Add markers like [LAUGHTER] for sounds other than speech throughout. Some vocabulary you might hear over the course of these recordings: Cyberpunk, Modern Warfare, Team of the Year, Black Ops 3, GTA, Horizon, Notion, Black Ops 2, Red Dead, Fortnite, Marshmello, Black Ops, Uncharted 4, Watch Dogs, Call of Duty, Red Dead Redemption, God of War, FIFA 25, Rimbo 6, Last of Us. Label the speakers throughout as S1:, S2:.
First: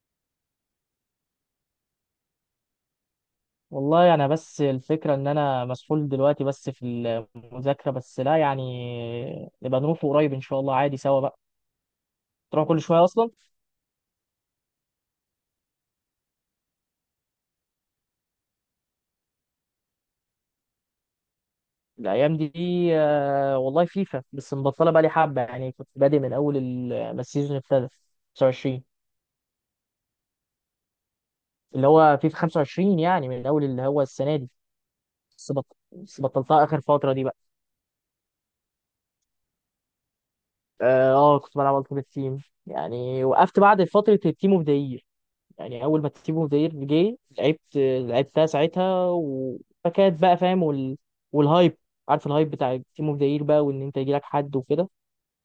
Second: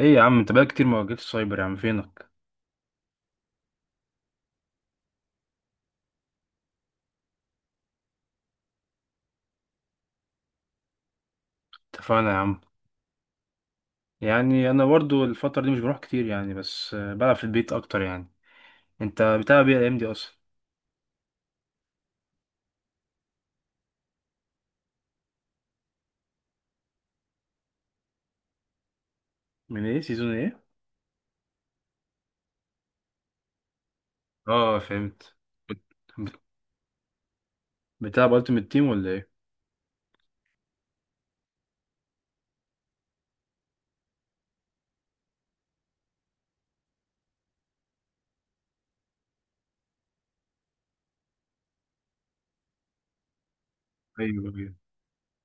S1: ايه يا عم، انت بقالك كتير ما واجهتش سايبر، يا عم فينك؟
S2: والله انا بس الفكره ان انا مسحول دلوقتي، بس في المذاكره. بس لا، يعني نبقى نروح قريب ان شاء الله عادي سوا بقى.
S1: اتفقنا يا عم.
S2: تروح كل شويه اصلا.
S1: يعني انا برضو الفترة دي مش بروح كتير يعني، بس بلعب في البيت اكتر يعني. انت بتلعب ايه الايام دي اصلا؟
S2: الايام دي، والله فيفا بس مبطله بقى لي حبه. يعني كنت بادئ من اول ما السيزون ابتدى 25،
S1: من ايه؟ سيزون ايه؟
S2: اللي هو فيفا 25، يعني من اول اللي هو السنه دي.
S1: اه فهمت.
S2: بس
S1: بت-
S2: بطلتها اخر فتره دي بقى.
S1: بتلعب التيمت تيم ولا ايه؟
S2: كنت بلعب التيمت تيم، يعني وقفت بعد فتره التيم اوف ذا. يعني اول ما تيبو فير جه لعبت، لعبتها ساعتها فكانت بقى فاهم والهايب، عارف الهايب بتاع تيمو فير بقى، وان انت يجيلك
S1: ايوه
S2: حد
S1: ايوه،
S2: وكده.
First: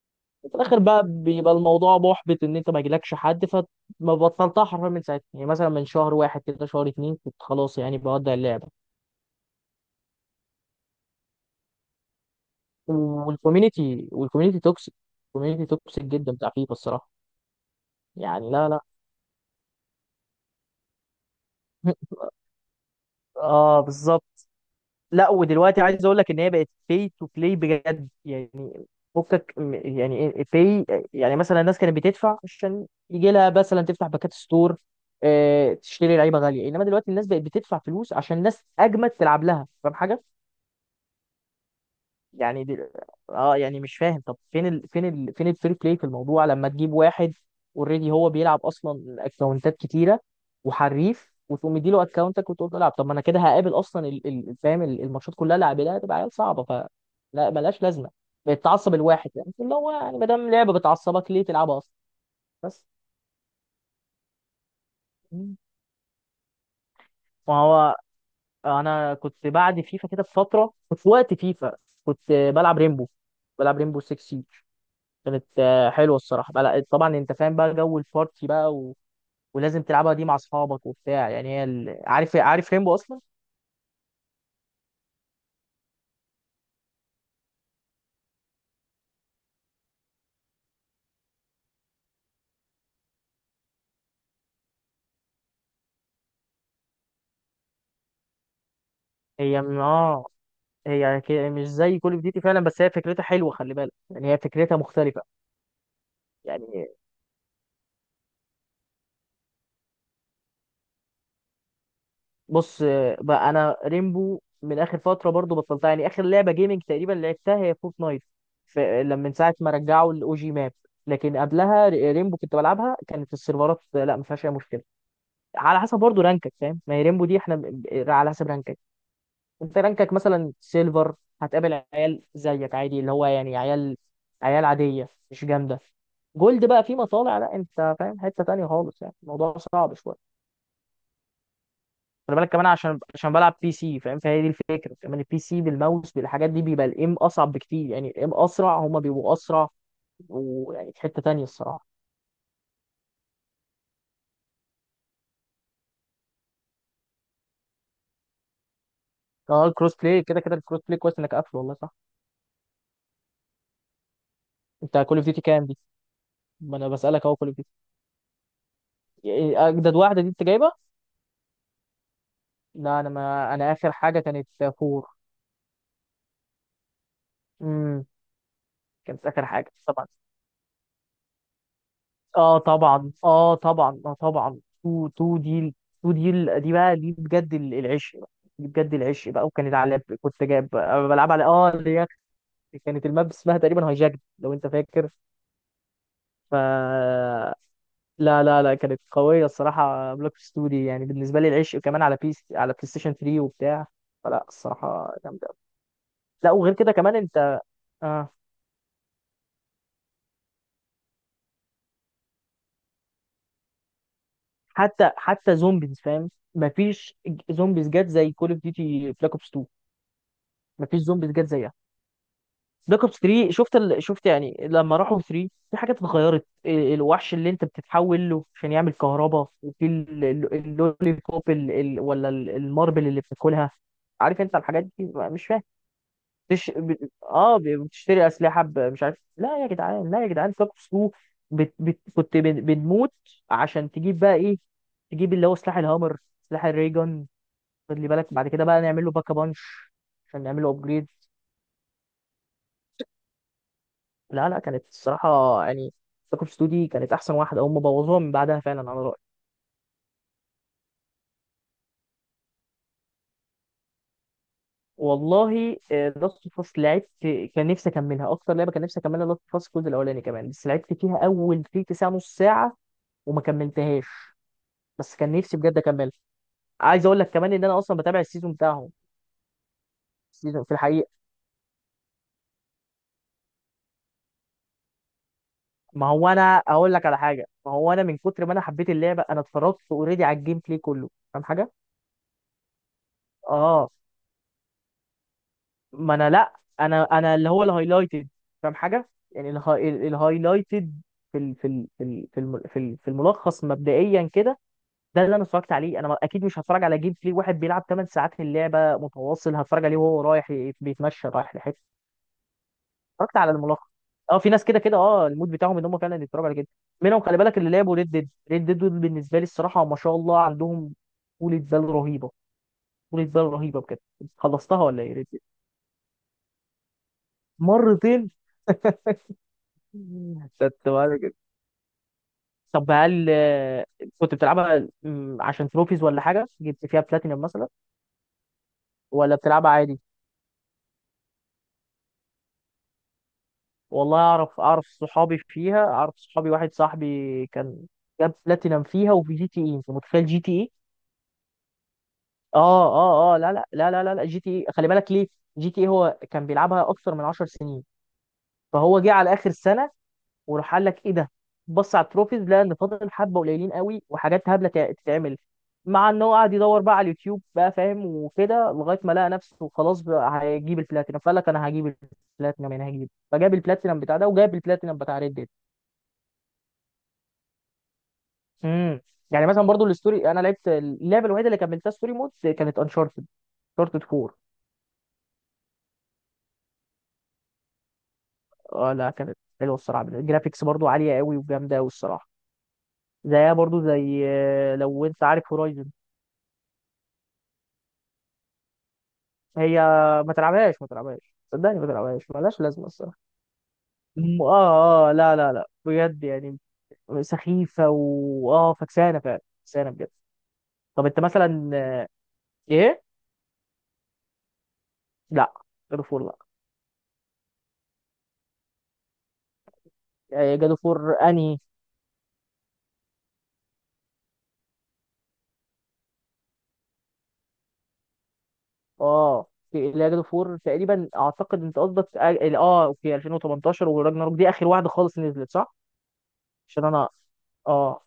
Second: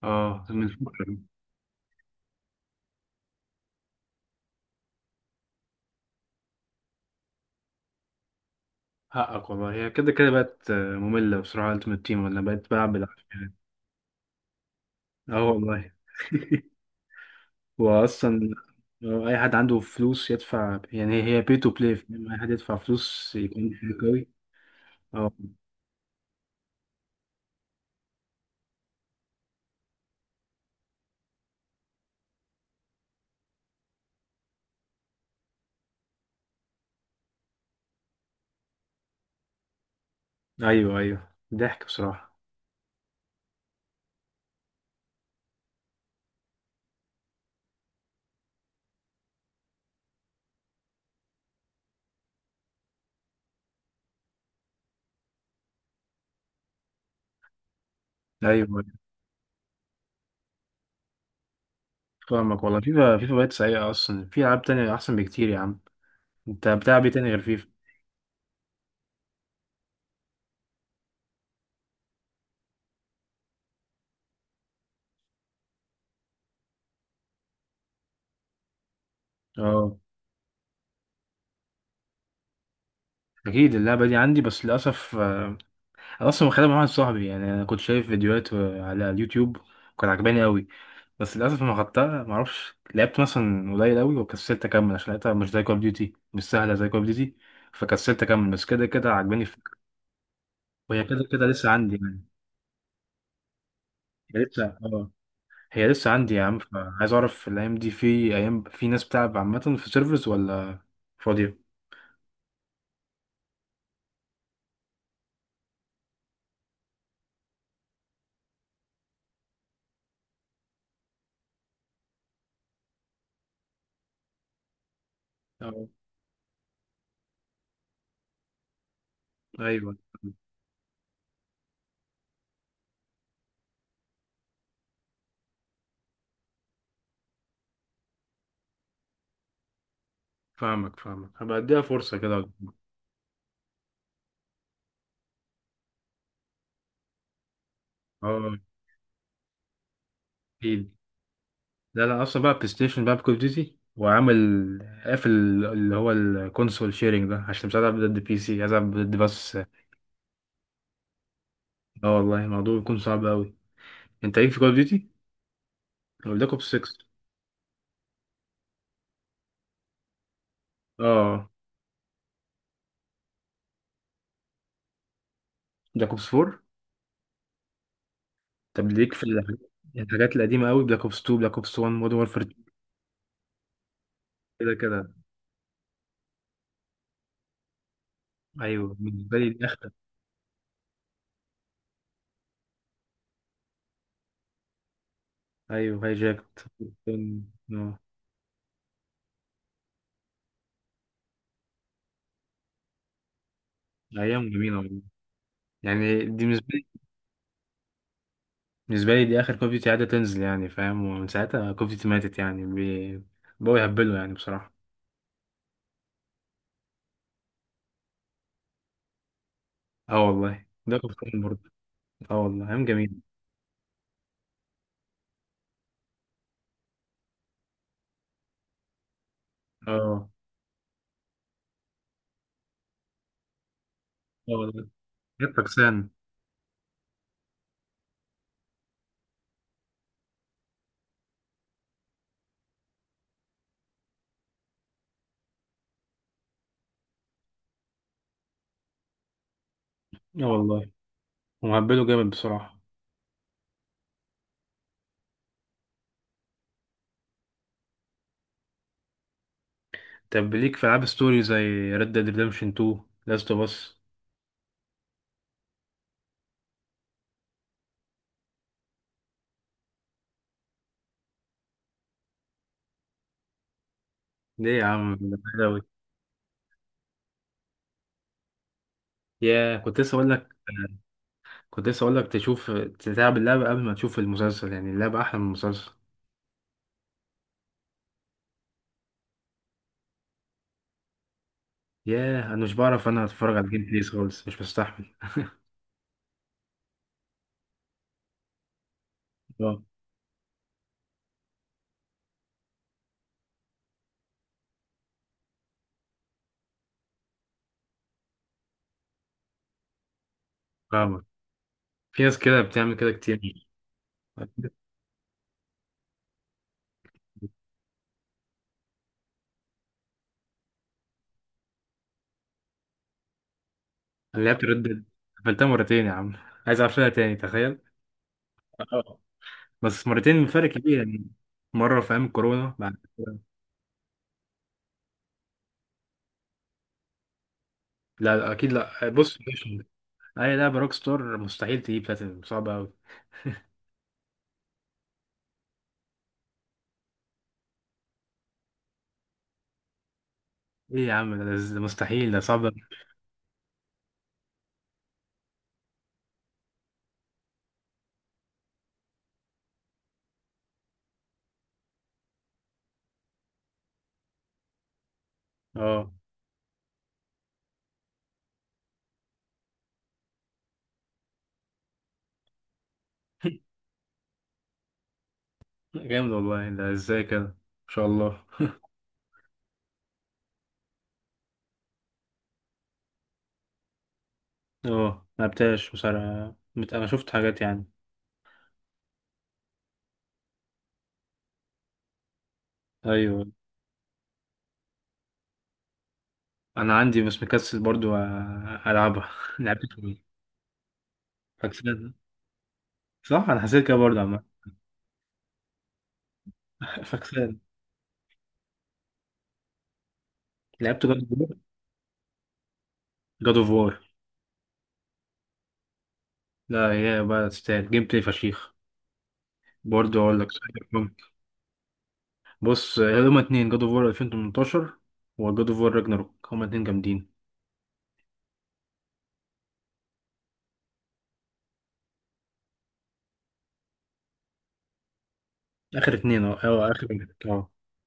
S1: اه
S2: وفي
S1: من
S2: الاخر
S1: الفترة
S2: بقى
S1: دي.
S2: بيبقى الموضوع محبط ان انت ما يجيلكش حد، فما بطلتها حرفيا من ساعتها، يعني مثلا من شهر واحد كده، شهر اتنين كنت خلاص يعني بودع اللعبه.
S1: حقك والله، هي كده كده بقت مملة بصراحة، التيمت تيم ولا بقت بلعب بالعافية يعني.
S2: والكوميونتي توكسيك.
S1: اه
S2: الكوميونتي
S1: والله.
S2: توكسيك جدا بتاع فيفا
S1: [LAUGHS]
S2: الصراحه.
S1: واصلا
S2: يعني لا لا.
S1: لو اي حد عنده فلوس يدفع، يعني هي بي تو بلاي،
S2: [LAUGHS]
S1: اي حد يدفع فلوس يكون
S2: اه
S1: حلو
S2: بالظبط.
S1: قوي.
S2: لا
S1: اه،
S2: ودلوقتي عايز اقول لك ان هي بقت pay to play بجد يعني. فكك يعني pay. يعني مثلا الناس كانت بتدفع عشان يجي لها مثلا تفتح باكات ستور، تشتري لعيبه غاليه. انما دلوقتي الناس بقت بتدفع فلوس عشان الناس اجمد تلعب لها، فاهم حاجه؟
S1: ايوه ايوه ضحك بصراحه.
S2: يعني دي، اه يعني مش فاهم، طب فين الفري بلاي في الموضوع؟ لما تجيب واحد اوريدي هو بيلعب اصلا اكونتات كتيره وحريف، وتقوم مديله اكونتك وتقول له العب. طب ما انا كده هقابل اصلا فاهم الماتشات كلها اللي هقابلها هتبقى عيال صعبه. لا ملهاش لازمه.
S1: ايوه أيوة.
S2: بتعصب الواحد، يعني اللي هو يعني ما دام لعبه بتعصبك ليه تلعبها اصلا؟
S1: فاهمك والله،
S2: بس.
S1: فيفا فيفا بقت سيئه اصلا، في العاب تانية احسن بكتير
S2: مم.
S1: يا عم. انت بتلعب ايه تاني غير
S2: ما
S1: فيفا؟
S2: هو انا كنت بعد فيفا كده بفتره، كنت في وقت فيفا كنت بلعب ريمبو، بلعب ريمبو 6. كانت حلوه الصراحه بقى. لا، طبعا انت فاهم بقى جو البارتي بقى ولازم
S1: اه
S2: تلعبها دي مع اصحابك وبتاع. يعني عارف ريمبو اصلا.
S1: اكيد، اللعبه دي عندي بس للاسف انا اصلا واخدها مع واحد صاحبي، يعني انا كنت شايف فيديوهات على اليوتيوب، كان عجباني قوي. بس للاسف ما خدتها ما اعرفش، لعبت مثلا قليل قوي وكسلت اكمل عشان لقيتها مش زي كول اوف ديوتي، مش سهله زي كول اوف ديوتي، فكسلت اكمل، بس كده كده عجباني
S2: هي
S1: الفكره.
S2: م- اه
S1: وهي
S2: هي
S1: كده
S2: ك-
S1: كده
S2: مش
S1: لسه عندي
S2: زي كول اوف
S1: يعني،
S2: ديوتي فعلا، بس هي فكرتها حلوه. خلي بالك يعني هي
S1: هي لسه
S2: فكرتها
S1: اه،
S2: مختلفه.
S1: هي لسه عندي يا عم،
S2: يعني
S1: فعايز اعرف الايام دي في ايام، في ناس بتلعب عامه في سيرفرز ولا فاضيه؟
S2: بص، بقى انا ريمبو من اخر فتره برضو بطلتها. يعني اخر لعبه جيمنج تقريبا لعبتها هي فورتنايت. لما من ساعه ما رجعوا الاو جي ماب. لكن قبلها ريمبو كنت بلعبها، كانت السيرفرات لا ما فيهاش اي مشكله. على
S1: اه
S2: حسب برضه رانكك، فاهم؟ ما هي ريمبو دي احنا على حسب رانكك. انت
S1: ايوه.
S2: رانكك مثلا سيلفر، هتقابل عيال زيك عادي، اللي هو يعني عيال عادية مش جامدة. جولد بقى في مطالع، لا انت فاهم حتة تانية خالص، يعني الموضوع صعب شوية.
S1: فاهمك فاهمك، هبقى اديها فرصه
S2: خلي
S1: كده.
S2: بالك كمان، عشان بلعب بي سي فاهم. فهي دي الفكرة كمان، البي سي بالماوس بالحاجات دي بيبقى الايم اصعب بكتير، يعني الايم
S1: اه
S2: اسرع، هما بيبقوا اسرع. ويعني
S1: اكيد.
S2: في حتة تانية الصراحة.
S1: لا لا، اصلا بقى بلاي ستيشن بقى بكول ديوتي وعامل قافل اللي هو الكونسول شيرنج ده، عشان مش عايز العب ضد بي سي، عايز العب ضد بس.
S2: اه الكروس بلاي كده كده الكروس بلاي كويس انك قافله، والله صح.
S1: اه والله، الموضوع بيكون صعب قوي. انت ليك في كول
S2: انت
S1: ديوتي
S2: كول اوف ديوتي كام دي؟
S1: ولا بلاك اوبس
S2: ما انا
S1: 6؟
S2: بسألك اهو كول إيه، اجدد واحده دي انت جايبه.
S1: اه،
S2: لا انا، ما انا اخر حاجه كانت فور.
S1: بلاك اوبس 4.
S2: امم.
S1: طب ليك في
S2: كانت اخر
S1: الحاجات،
S2: حاجه طبعا.
S1: الحاجات القديمه قوي؟ بلاك اوبس 2، بلاك اوبس 1، مودرن وورفير.
S2: اه طبعا طبعا طبعا.
S1: كده
S2: تو
S1: كده.
S2: تو دي. تو دي، دي بقى، دي بجد العشق بقى. دي
S1: ايوه،
S2: بجد العشق
S1: بالنسبه
S2: بقى،
S1: لي دي
S2: وكانت
S1: اخر.
S2: على كنت جايب، أنا بلعب على اللي هي، كانت الماب اسمها تقريبا هايجاك، لو انت فاكر.
S1: ايوه هاي
S2: ف
S1: جاكت. آه،
S2: لا لا لا كانت قويه الصراحه بلاك اوبس 2 دي، يعني بالنسبه لي العشق، كمان على بيس على بلاي ستيشن 3 وبتاع. فلا
S1: ايام جميله والله.
S2: الصراحه جامده.
S1: يعني دي
S2: لا
S1: بالنسبه
S2: وغير
S1: لي،
S2: كده كمان انت. اه
S1: بالنسبه لي دي اخر كوف ديوتي قاعده تنزل يعني فاهم، ومن ساعتها كوف ديوتي ماتت يعني، بقوا يهبلوا يعني بصراحه.
S2: حتى زومبيز فاهم مفيش. زومبيز جت زي كول اوف ديوتي بلاك اوبس 2،
S1: اه والله ده
S2: مفيش زومبيز
S1: كفتين
S2: جت
S1: برضه.
S2: زيها.
S1: اه والله ايام
S2: بلاك
S1: جميله.
S2: اوبس 3، شفت يعني لما راحوا 3 في حاجات اتغيرت. الوحش اللي انت بتتحول له عشان يعمل كهرباء، وفي
S1: اه
S2: اللولي بوب ولا الماربل اللي بتاكلها، عارف
S1: اه
S2: انت الحاجات
S1: والله،
S2: دي مش
S1: جت
S2: فاهم.
S1: فكسان.
S2: تش... ب... اه ب- بتشتري اسلحه مش عارف. لا يا جدعان لا يا جدعان ساكو سو. كنت بنموت عشان تجيب بقى ايه، تجيب اللي هو سلاح الهامر، سلاح الريجون. خلي بالك بعد كده بقى نعمل له باكا بانش عشان
S1: اه
S2: نعمل له
S1: والله،
S2: ابجريد.
S1: ومهبلوا جامد بصراحه.
S2: لا لا، كانت الصراحه يعني ساكو سو دي كانت احسن واحده، هم بوظوها من بعدها فعلا على رايي.
S1: طب ليك في العاب ستوري زي ريد ديد ريدمشن 2، لاست اوف اس؟
S2: والله لاست فاس لعبت، كان نفسي اكملها، اكتر لعبه كان نفسي اكملها لاست فاس الجزء الاولاني كمان، بس لعبت فيها اول تلت ساعه، نص ساعه، وما كملتهاش.
S1: ليه يا
S2: بس
S1: عم
S2: كان
S1: ده
S2: نفسي
S1: حلوة
S2: بجد
S1: أوي.
S2: اكمله. عايز اقول لك كمان ان انا اصلا بتابع السيزون بتاعهم
S1: كنت لسه اقول لك،
S2: السيزون في الحقيقه.
S1: كنت لسه اقول لك تشوف تلعب اللعبة قبل ما تشوف المسلسل، يعني اللعبة احلى من المسلسل.
S2: ما هو انا اقول لك على حاجه، ما هو انا من كتر ما انا حبيت اللعبه انا اتفرجت اوريدي على الجيم بلاي كله، فاهم حاجه؟
S1: ياه، انا مش بعرف، انا اتفرج على الجيم
S2: اه
S1: بليز خالص مش بستحمل.
S2: ما انا لا، انا اللي هو الهايلايتد، فاهم حاجه؟ يعني
S1: اه
S2: الهايلايتد في الملخص مبدئيا كده. ده اللي انا اتفرجت عليه، انا ما- اكيد مش هتفرج على جيم بلاي واحد بيلعب 8 ساعات في اللعبه متواصل، هتفرج عليه وهو رايح
S1: فاهمك،
S2: بيتمشى رايح لحته.
S1: في ناس كده بتعمل كده
S2: اتفرجت على
S1: كتير.
S2: الملخص. اه
S1: انا
S2: في ناس كده كده، المود بتاعهم ان هم فعلا يتفرجوا على كده. منهم، خلي بالك اللي لعبوا ريد ديد دول، بالنسبه لي الصراحه ما شاء الله عندهم طولة بال رهيبه، طولة بال رهيبه بجد.
S1: لعبت
S2: خلصتها ولا
S1: ردد،
S2: ايه ريد ديد؟
S1: قفلتها مرتين يا عم، عايز اقفلها تاني تخيل.
S2: مرتين؟ [LAUGHS]
S1: اه بس مرتين فرق
S2: خدت
S1: كبير
S2: بالي
S1: يعني.
S2: كده.
S1: مرة في ايام الكورونا،
S2: طب هل، كنت بتلعبها عشان تروفيز ولا حاجه، جبت فيها بلاتينم مثلا،
S1: لا لا، اكيد لا،
S2: ولا
S1: بص مش-
S2: بتلعبها عادي؟
S1: اي لعبة روك ستار مستحيل تجيب بلاتينم، صعبة اوي.
S2: والله اعرف صحابي فيها، اعرف صحابي، واحد صاحبي كان جاب بلاتينم فيها، وفي جي تي اي، انت متخيل جي تي اي!
S1: ايه يا عم ده، ده مستحيل، ده صعب أوي.
S2: اه اه لا لا لا لا لا لا جي تي اي خلي بالك ليه. جي تي اي هو كان بيلعبها اكثر من 10 سنين، فهو جه على اخر سنه وراح قال لك ايه ده. بص على التروفيز لقى ان فاضل حبه قليلين قوي، وحاجات هبله تتعمل، مع
S1: اه
S2: ان هو قعد يدور بقى على اليوتيوب بقى فاهم وكده لغايه ما لقى نفسه خلاص بقى هيجيب البلاتينم. فقال لك انا هجيب البلاتينم، انا هجيب، فجاب البلاتينم بتاع ده وجاب البلاتينم بتاع ريد ديد.
S1: جامد والله، ده ازاي كده؟ ان شاء الله.
S2: امم. يعني مثلا برضو الستوري، انا لعبت اللعبه الوحيده اللي كملتها ستوري مود كانت انشارتد انشارتد 4.
S1: اه ملعبتهاش بصراحة، انا شفت حاجات يعني.
S2: اه لا كانت حلوه الصراحه، الجرافيكس برضو عاليه قوي وجامده قوي الصراحه.
S1: ايوه.
S2: زيها برضو زي، لو انت عارف هورايزن.
S1: انا عندي بس مكسل برضو العبها. [LAUGHS]
S2: هي،
S1: لعبت ايه؟
S2: ما تلعبهاش ما تلعبهاش، صدقني ما
S1: فاكسان،
S2: تلعبهاش، ملهاش لازمه الصراحه.
S1: صح انا حسيت كده برضو عم.
S2: لا لا لا بجد يعني،
S1: [LAUGHS] فاكسان.
S2: سخيفه فكسانه فعلا، فكسانه بجد.
S1: لعبت
S2: طب
S1: جاد
S2: انت
S1: اوف وور؟
S2: مثلا، ايه.
S1: جاد اوف وور،
S2: لا جادو فور لا.
S1: لا هي بقى تستاهل جيم بلاي فشيخ، برضو اقول لك.
S2: جادو فور انهي؟
S1: بص، هما اتنين: جاد اوف وور 2018 وجاد اوف وور راجناروك، هما اتنين جامدين.
S2: اه لا جادو فور تقريبا اعتقد انت قصدك، اوكي 2018 وراجناروك دي اخر واحده خالص نزلت صح؟
S1: اخر اتنين اه.
S2: عشان
S1: اه اخر
S2: انا،
S1: اتنين اه.
S2: اه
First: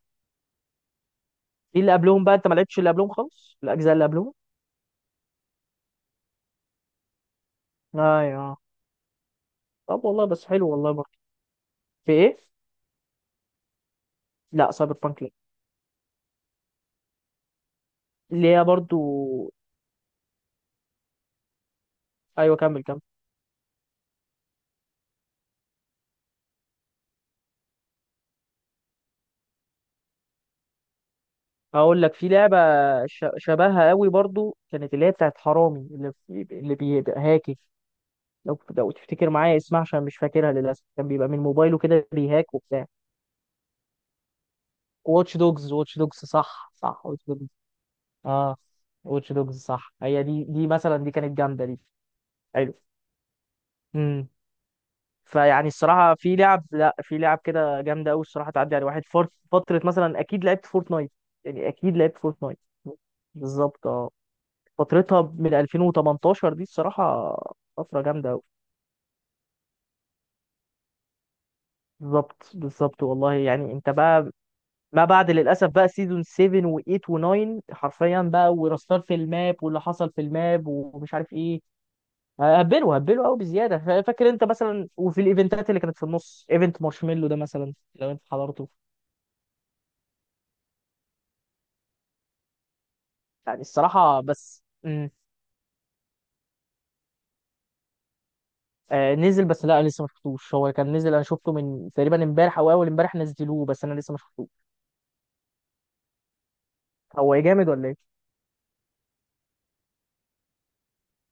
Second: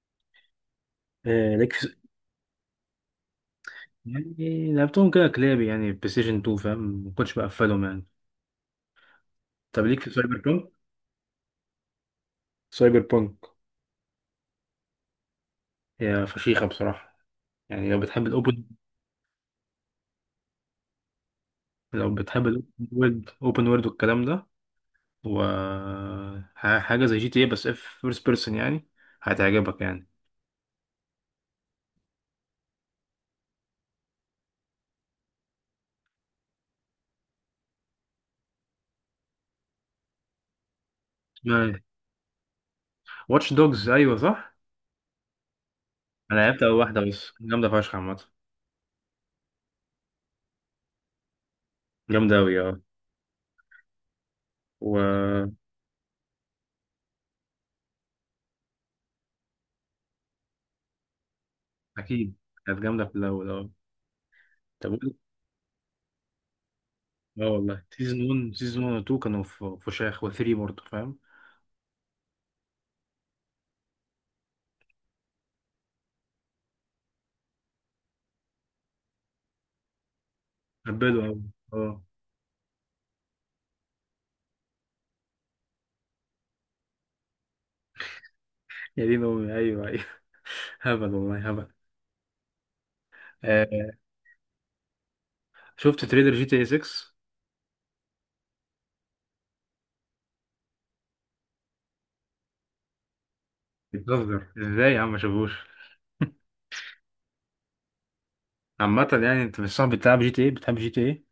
S1: ليك
S2: في اللي
S1: في-
S2: قبلهم بقى انت ما لعبتش، اللي قبلهم خالص الاجزاء اللي قبلهم.
S1: يعني لعبتهم كده كلابي يعني، بلاي ستيشن 2 فاهم، ما كنتش بقفلهم يعني.
S2: ايوه.
S1: طب ليك
S2: طب
S1: في
S2: والله
S1: سايبر؟
S2: بس حلو والله برضه. في ايه؟
S1: سايبر بانك.
S2: لا سايبر بانك لا.
S1: هي فشيخة بصراحة، يعني لو بتحب
S2: اللي
S1: الأوبن،
S2: هي برضه.
S1: لو بتحب
S2: ايوه،
S1: الأوبن
S2: كمل كمل.
S1: وورد، أوبن وورد والكلام ده، و حاجة زي جي تي اي بس اف فيرست بيرسون يعني، هتعجبك يعني.
S2: هقول لك في لعبه شبهها قوي برضه كانت اللي هي بتاعت حرامي اللي بيبقى هاكي، لو تفتكر معايا اسمها، عشان مش فاكرها للاسف، كان بيبقى من موبايله كده بيهاك وبتاع.
S1: واتش دوجز، أيوة صح.
S2: واتش دوجز، واتش دوجز
S1: أنا لعبت
S2: صح
S1: أول واحدة
S2: صح واتش
S1: بس،
S2: دوجز.
S1: جامدة فشخ عامة.
S2: اه واتش دوجز صح. هي دي مثلا، دي كانت جامده دي.
S1: جامدة أوي
S2: حلو.
S1: أه.
S2: امم.
S1: وأكيد.
S2: فيعني الصراحه في لعب لا في لعب كده جامده قوي الصراحه. تعدي على واحد فورت فتره مثلا، اكيد لعبت فورتنايت، يعني اكيد لعبت فورتنايت.
S1: كانت جامدة في الأول أه.
S2: بالظبط. اه
S1: طب
S2: فترتها
S1: وإيه؟
S2: من 2018 دي الصراحه،
S1: أه والله،
S2: فتره
S1: سيزون
S2: جامده قوي.
S1: 1، سيزون 1 و 2 كانوا في فشاخ، و3 برضه فاهم.
S2: بالظبط بالظبط والله يعني انت بقى. ما بعد للاسف بقى سيزون 7 و8 و9 حرفيا بقى ورستار في الماب واللي حصل في الماب ومش
S1: هبلوا
S2: عارف
S1: أوي
S2: ايه.
S1: أه.
S2: هبلوا هبلوا قوي بزياده. فاكر انت مثلا وفي الايفنتات اللي كانت في النص ايفنت مارشميلو ده مثلا لو انت حضرته.
S1: يا دين أمي، أيوة أيوة. [LAUGHS] هبل والله هبل.
S2: يعني
S1: آه،
S2: الصراحه بس. مم.
S1: شفت تريلر جي تي اي 6؟
S2: آه نزل، بس لا لسه ما شفتوش. هو كان نزل، انا شفته من تقريبا امبارح او اول امبارح نزلوه بس انا لسه ما
S1: بتهزر
S2: شفتوش.
S1: ازاي يا عم ما شافوش!
S2: هو جامد ولا ايه؟
S1: عامة يعني، انت مش صاحب بتلعب جي تي اي، بتحب جي تي اي؟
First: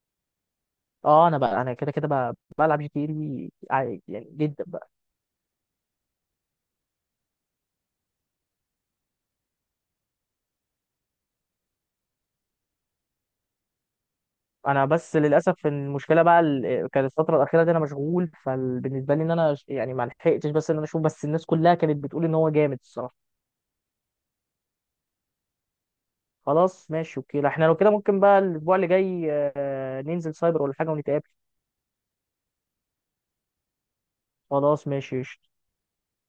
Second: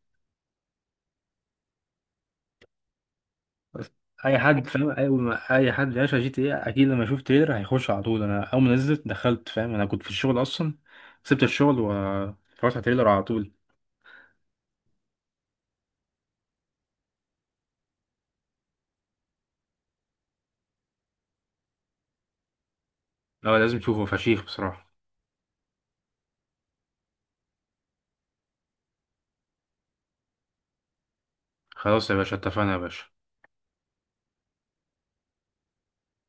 S2: اه. انا بقى انا كده كده بقى بلعب جي تي اي
S1: بس
S2: عادي يعني
S1: اي
S2: جدا
S1: حد فاهم،
S2: بقى.
S1: اي ما اي حد بيعشق جي تي اي اكيد لما يشوف تريلر هيخش على طول. انا اول ما نزلت دخلت فاهم، انا كنت في الشغل اصلا، سبت الشغل واتفرجت على تريلر على طول.
S2: انا بس للاسف المشكله بقى كانت الفتره الاخيره دي انا مشغول، فبالنسبه لي ان انا يعني ما لحقتش بس ان انا اشوف، بس الناس كلها كانت بتقول ان هو جامد الصراحه.
S1: لا لازم تشوفه فشيخ بصراحة.
S2: خلاص ماشي اوكي. لا احنا لو كده ممكن بقى الاسبوع اللي جاي ننزل سايبر ولا حاجه ونتقابل.
S1: خلاص يا باشا، اتفقنا يا باشا.
S2: خلاص ماشي.